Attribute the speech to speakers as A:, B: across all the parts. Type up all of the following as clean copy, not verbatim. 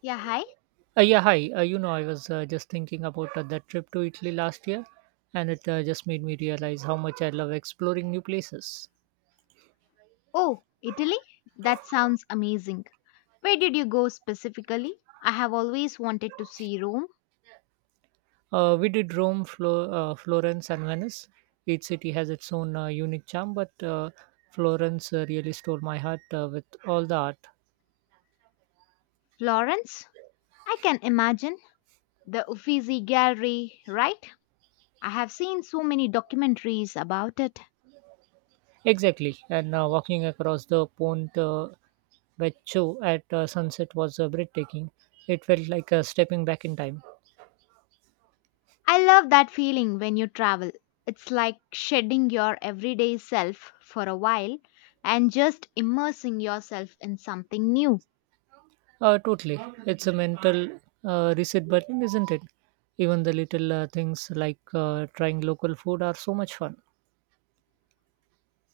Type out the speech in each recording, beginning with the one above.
A: Yeah, hi.
B: Yeah, hi. I was just thinking about that trip to Italy last year, and it just made me realize how much I love exploring new places.
A: Oh, Italy? That sounds amazing. Where did you go specifically? I have always wanted to see Rome.
B: We did Rome, Florence, and Venice. Each city has its own unique charm, but Florence really stole my heart with all the art.
A: Florence? I can imagine. The Uffizi Gallery, right? I have seen so many documentaries about it.
B: Exactly, and walking across the Ponte Vecchio at sunset was breathtaking. It felt like stepping back in time.
A: I love that feeling when you travel. It's like shedding your everyday self for a while and just immersing yourself in something new.
B: Totally. It's a mental reset button, isn't it? Even the little things like trying local food are so much fun.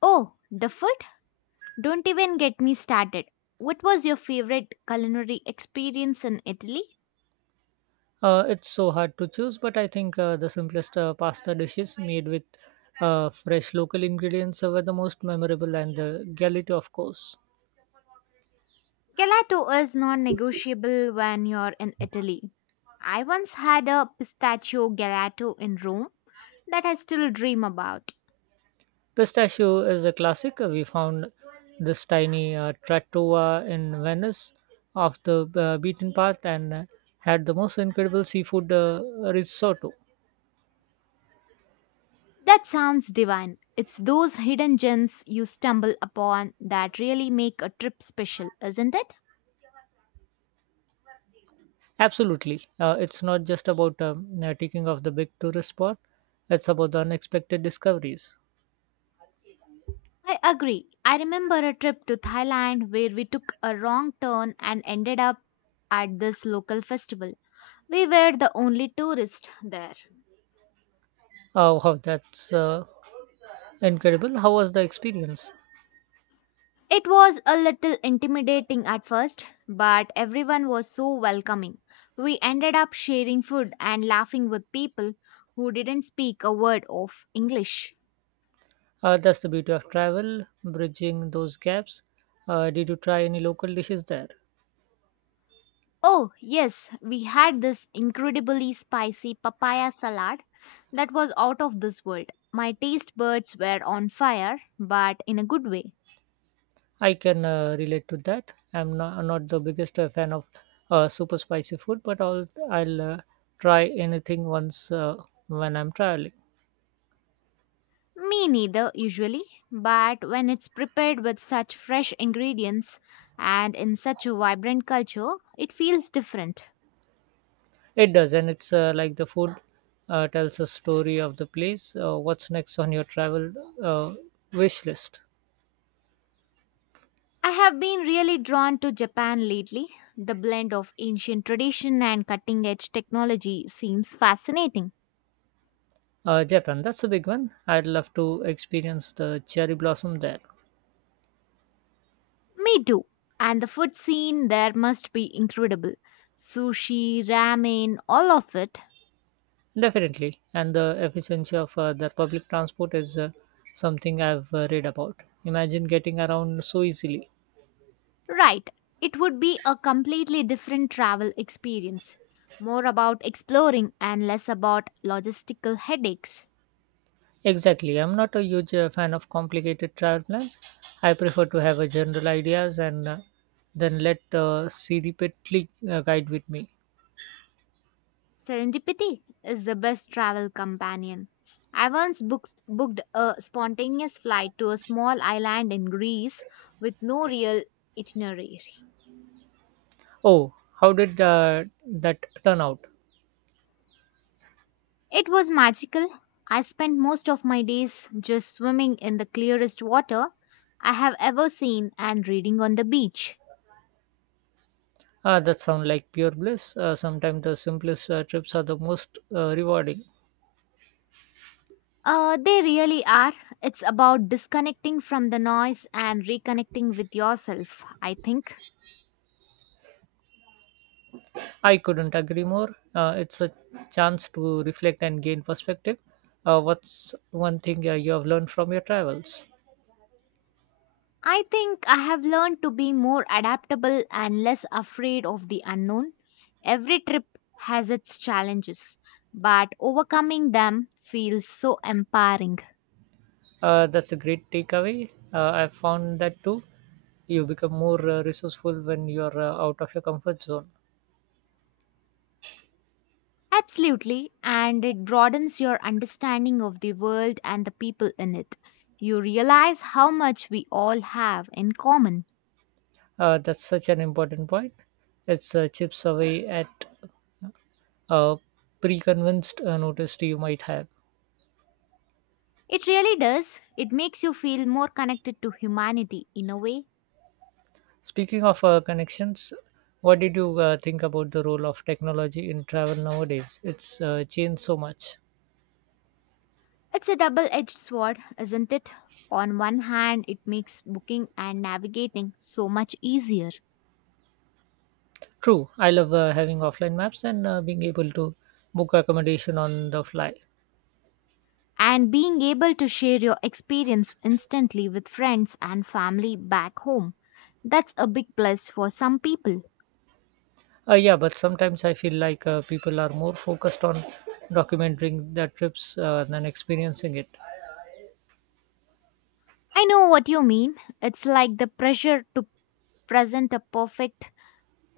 A: Oh, the food? Don't even get me started. What was your favorite culinary experience in Italy?
B: It's so hard to choose, but I think the simplest pasta dishes made with fresh local ingredients were the most memorable, and the galette, of course.
A: Gelato is non negotiable when you're in Italy. I once had a pistachio gelato in Rome that I still dream about.
B: Pistachio is a classic. We found this tiny trattoria in Venice off the beaten path and had the most incredible seafood risotto.
A: That sounds divine. It's those hidden gems you stumble upon that really make a trip special, isn't it?
B: Absolutely. It's not just about taking off the big tourist spot, it's about the unexpected discoveries.
A: I agree. I remember a trip to Thailand where we took a wrong turn and ended up at this local festival. We were the only tourists there.
B: Oh, wow, that's incredible. How was the experience?
A: It was a little intimidating at first, but everyone was so welcoming. We ended up sharing food and laughing with people who didn't speak a word of English.
B: That's the beauty of travel, bridging those gaps. Did you try any local dishes there?
A: Oh, yes, we had this incredibly spicy papaya salad that was out of this world. My taste buds were on fire, but in a good way.
B: I can relate to that. I'm not the biggest fan of super spicy food, but I'll try anything once when I'm traveling.
A: Me neither, usually, but when it's prepared with such fresh ingredients and in such a vibrant culture, it feels different.
B: It does, and it's like the food tells a story of the place. What's next on your travel uh, wish list?
A: I have been really drawn to Japan lately. The blend of ancient tradition and cutting edge technology seems fascinating.
B: Japan, that's a big one. I'd love to experience the cherry blossom there.
A: Me too. And the food scene there must be incredible. Sushi, ramen, all of it.
B: Definitely, and the efficiency of the public transport is something I've read about. Imagine getting around so easily.
A: Right. It would be a completely different travel experience, more about exploring and less about logistical headaches.
B: Exactly, I'm not a huge fan of complicated travel plans. I prefer to have a general ideas and then let serendipity guide with me.
A: Serendipity is the best travel companion. I once booked a spontaneous flight to a small island in Greece with no real itinerary.
B: Oh, how did that turn out?
A: It was magical. I spent most of my days just swimming in the clearest water I have ever seen and reading on the beach.
B: Ah, that sounds like pure bliss. Sometimes the simplest trips are the most rewarding.
A: They really are. It's about disconnecting from the noise and reconnecting with yourself, I think.
B: I couldn't agree more. It's a chance to reflect and gain perspective. What's one thing you have learned from your travels?
A: I think I have learned to be more adaptable and less afraid of the unknown. Every trip has its challenges, but overcoming them feels so empowering.
B: That's a great takeaway. I found that too. You become more resourceful when you're out of your comfort zone.
A: Absolutely, and it broadens your understanding of the world and the people in it. You realize how much we all have in common.
B: That's such an important point. It's chips away at uh, pre-convinced noticed you might have.
A: It really does. It makes you feel more connected to humanity in a way.
B: Speaking of connections, what did you think about the role of technology in travel nowadays? It's changed so much.
A: It's a double edged sword, isn't it? On one hand, it makes booking and navigating so much easier.
B: True, I love having offline maps and being able to book accommodation on the fly.
A: And being able to share your experience instantly with friends and family back home. That's a big plus for some people.
B: Yeah, but sometimes I feel like people are more focused on documenting their trips than experiencing it.
A: I know what you mean. It's like the pressure to present a perfect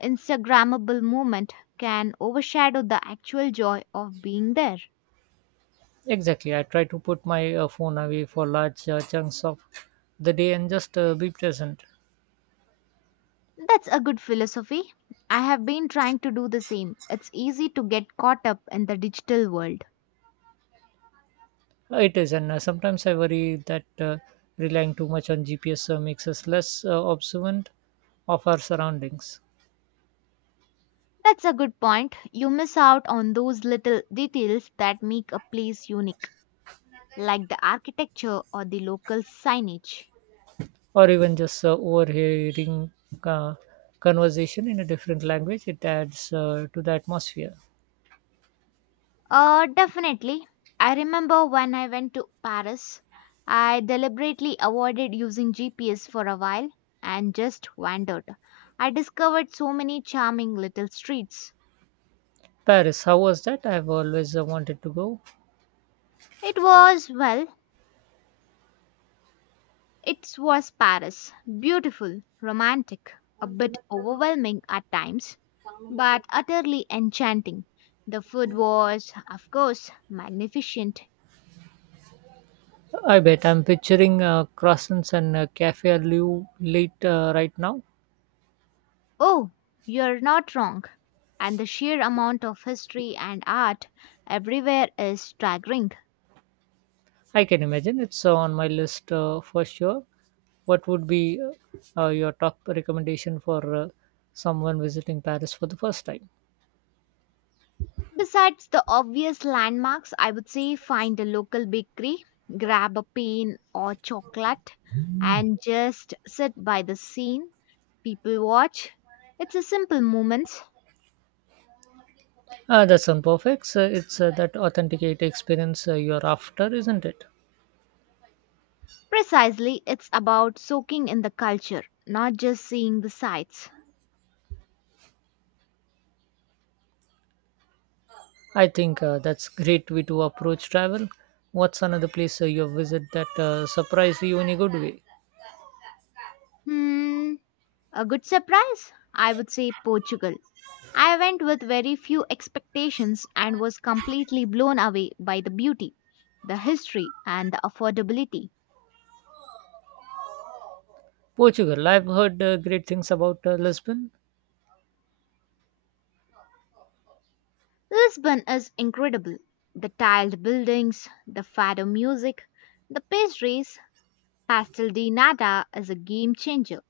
A: Instagrammable moment can overshadow the actual joy of being there.
B: Exactly, I try to put my phone away for large chunks of the day and just be present.
A: That's a good philosophy. I have been trying to do the same. It's easy to get caught up in the digital world.
B: It is, and sometimes I worry that relying too much on GPS makes us less observant of our surroundings,
A: That's a good point. You miss out on those little details that make a place unique, like the architecture or the local signage.
B: or even just overhearing uh, conversation in a different language. It adds to the atmosphere.
A: Definitely. I remember when I went to Paris, I deliberately avoided using GPS for a while and just wandered. I discovered so many charming little streets.
B: Paris, how was that? I've always wanted to go.
A: It was, well, It was Paris. Beautiful, romantic, a bit overwhelming at times, but utterly enchanting. The food was, of course, magnificent.
B: I bet I'm picturing croissants and cafe au lait right now.
A: Oh, you're not wrong. And the sheer amount of history and art everywhere is staggering.
B: I can imagine it's on my list for sure. What would be your top recommendation for someone visiting Paris for the first time?
A: Besides the obvious landmarks, I would say find a local bakery, grab a pain or chocolate, and just sit by the scene. People watch. It's a simple moment.
B: That sounds perfect. So it's that authenticate experience you're after, isn't it?
A: Precisely, it's about soaking in the culture, not just seeing the sights.
B: I think that's great way to approach travel. What's another place you visit that surprised you in a good way?
A: Hmm, a good surprise? I would say Portugal. I went with very few expectations and was completely blown away by the beauty, the history, and the affordability.
B: Portugal. I've heard great things about Lisbon.
A: Lisbon is incredible. The tiled buildings, the fado music, the pastries, pastel de nata is a game changer.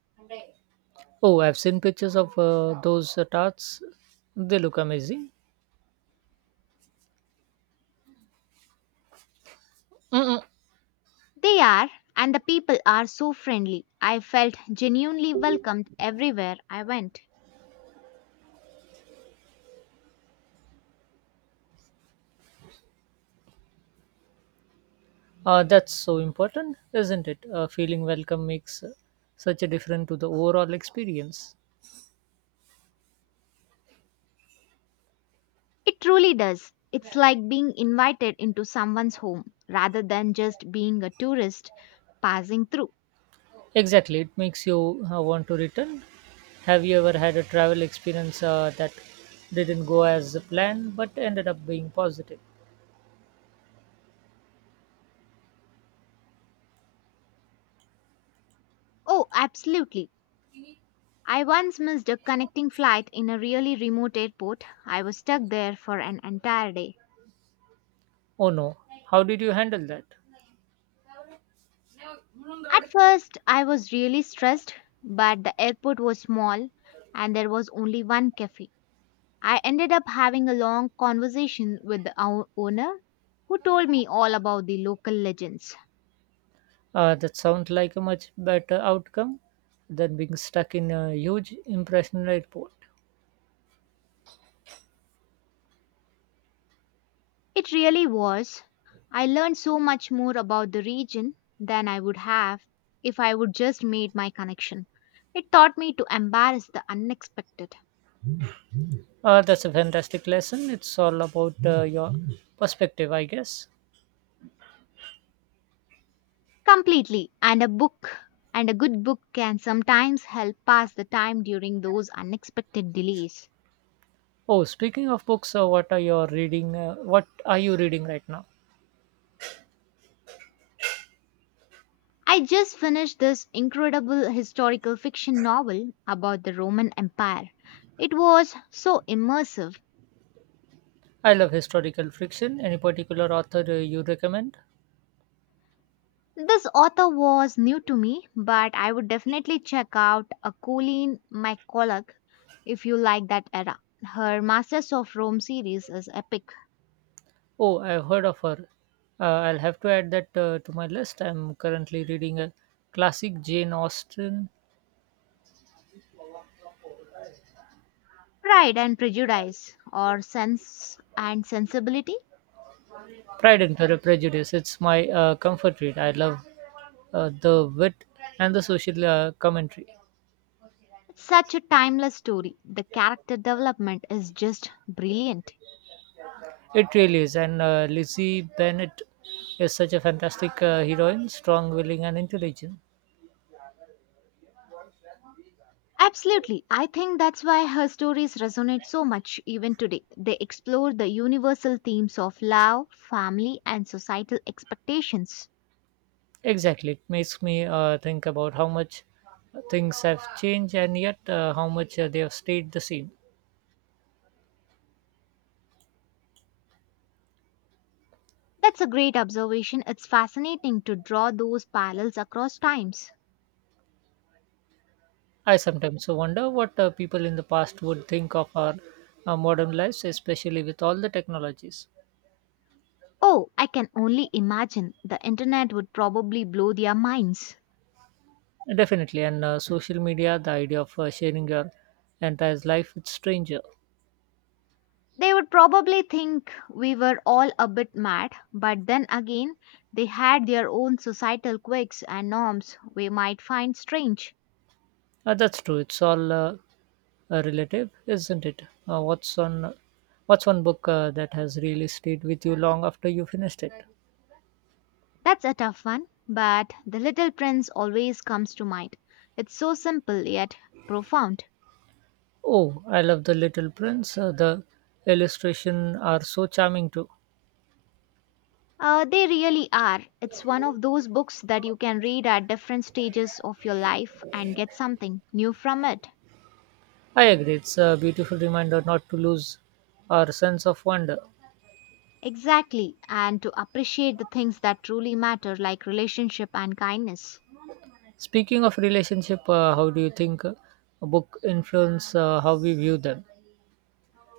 B: Oh, I've seen pictures of those tarts. They look amazing. Mm.
A: They are, and the people are so friendly. I felt genuinely welcomed everywhere I went.
B: That's so important, isn't it? Feeling welcome makes such a difference to the overall experience.
A: It truly does. It's like being invited into someone's home rather than just being a tourist passing through.
B: Exactly, it makes you want to return. Have you ever had a travel experience that didn't go as planned but ended up being positive?
A: Oh, absolutely. I once missed a connecting flight in a really remote airport. I was stuck there for an entire day.
B: Oh no, how did you handle that?
A: At first, I was really stressed, but the airport was small and there was only one cafe. I ended up having a long conversation with the owner who told me all about the local legends.
B: That sounds like a much better outcome than being stuck in a huge impression airport.
A: It really was. I learned so much more about the region than I would have if I would just made my connection. It taught me to embrace the unexpected.
B: That's a fantastic lesson. It's all about your perspective, I guess.
A: Completely. And a good book can sometimes help pass the time during those unexpected delays.
B: Oh, speaking of books, what are you reading right now?
A: I just finished this incredible historical fiction novel about the Roman Empire. It was so immersive.
B: I love historical fiction. Any particular author you recommend?
A: This author was new to me, but I would definitely check out a Colleen McCulloch if you like that era. Her Masters of Rome series is epic.
B: Oh, I've heard of her. I'll have to add that to my list. I'm currently reading a classic Jane Austen,
A: Pride and Prejudice or Sense and Sensibility?
B: Pride and Prejudice. It's my comfort read. I love the wit and the social commentary.
A: Such a timeless story. The character development is just brilliant.
B: It really is. And Lizzie Bennett is such a fantastic heroine, strong, willing, and intelligent.
A: Absolutely. I think that's why her stories resonate so much even today. They explore the universal themes of love, family, and societal expectations.
B: Exactly. It makes me think about how much things have changed and yet how much they have stayed the same.
A: That's a great observation. It's fascinating to draw those parallels across times.
B: I sometimes wonder what people in the past would think of our modern lives, especially with all the technologies.
A: Oh, I can only imagine the internet would probably blow their minds.
B: Definitely. And social media, the idea of sharing your entire life with stranger.
A: They would probably think we were all a bit mad, but then again, they had their own societal quirks and norms we might find strange.
B: That's true. It's all relative, isn't it? Uh, what's on What's one book that has really stayed with you long after you finished it?
A: That's a tough one, but The Little Prince always comes to mind. It's so simple yet profound.
B: Oh, I love The Little Prince. The illustrations are so charming too.
A: They really are. It's one of those books that you can read at different stages of your life and get something new from it.
B: I agree, it's a beautiful reminder not to lose our sense of wonder.
A: Exactly, and to appreciate the things that truly matter, like relationship and kindness.
B: Speaking of relationship, how do you think book influence how we view them?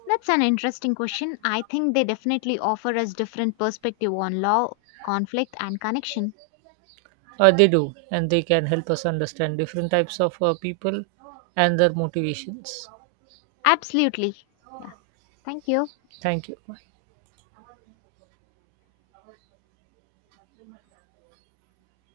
A: That's an interesting question. I think they definitely offer us different perspective on law, conflict and connection.
B: They do, and they can help us understand different types of people and their motivations.
A: Absolutely. Yeah. Thank you.
B: Thank you. Bye.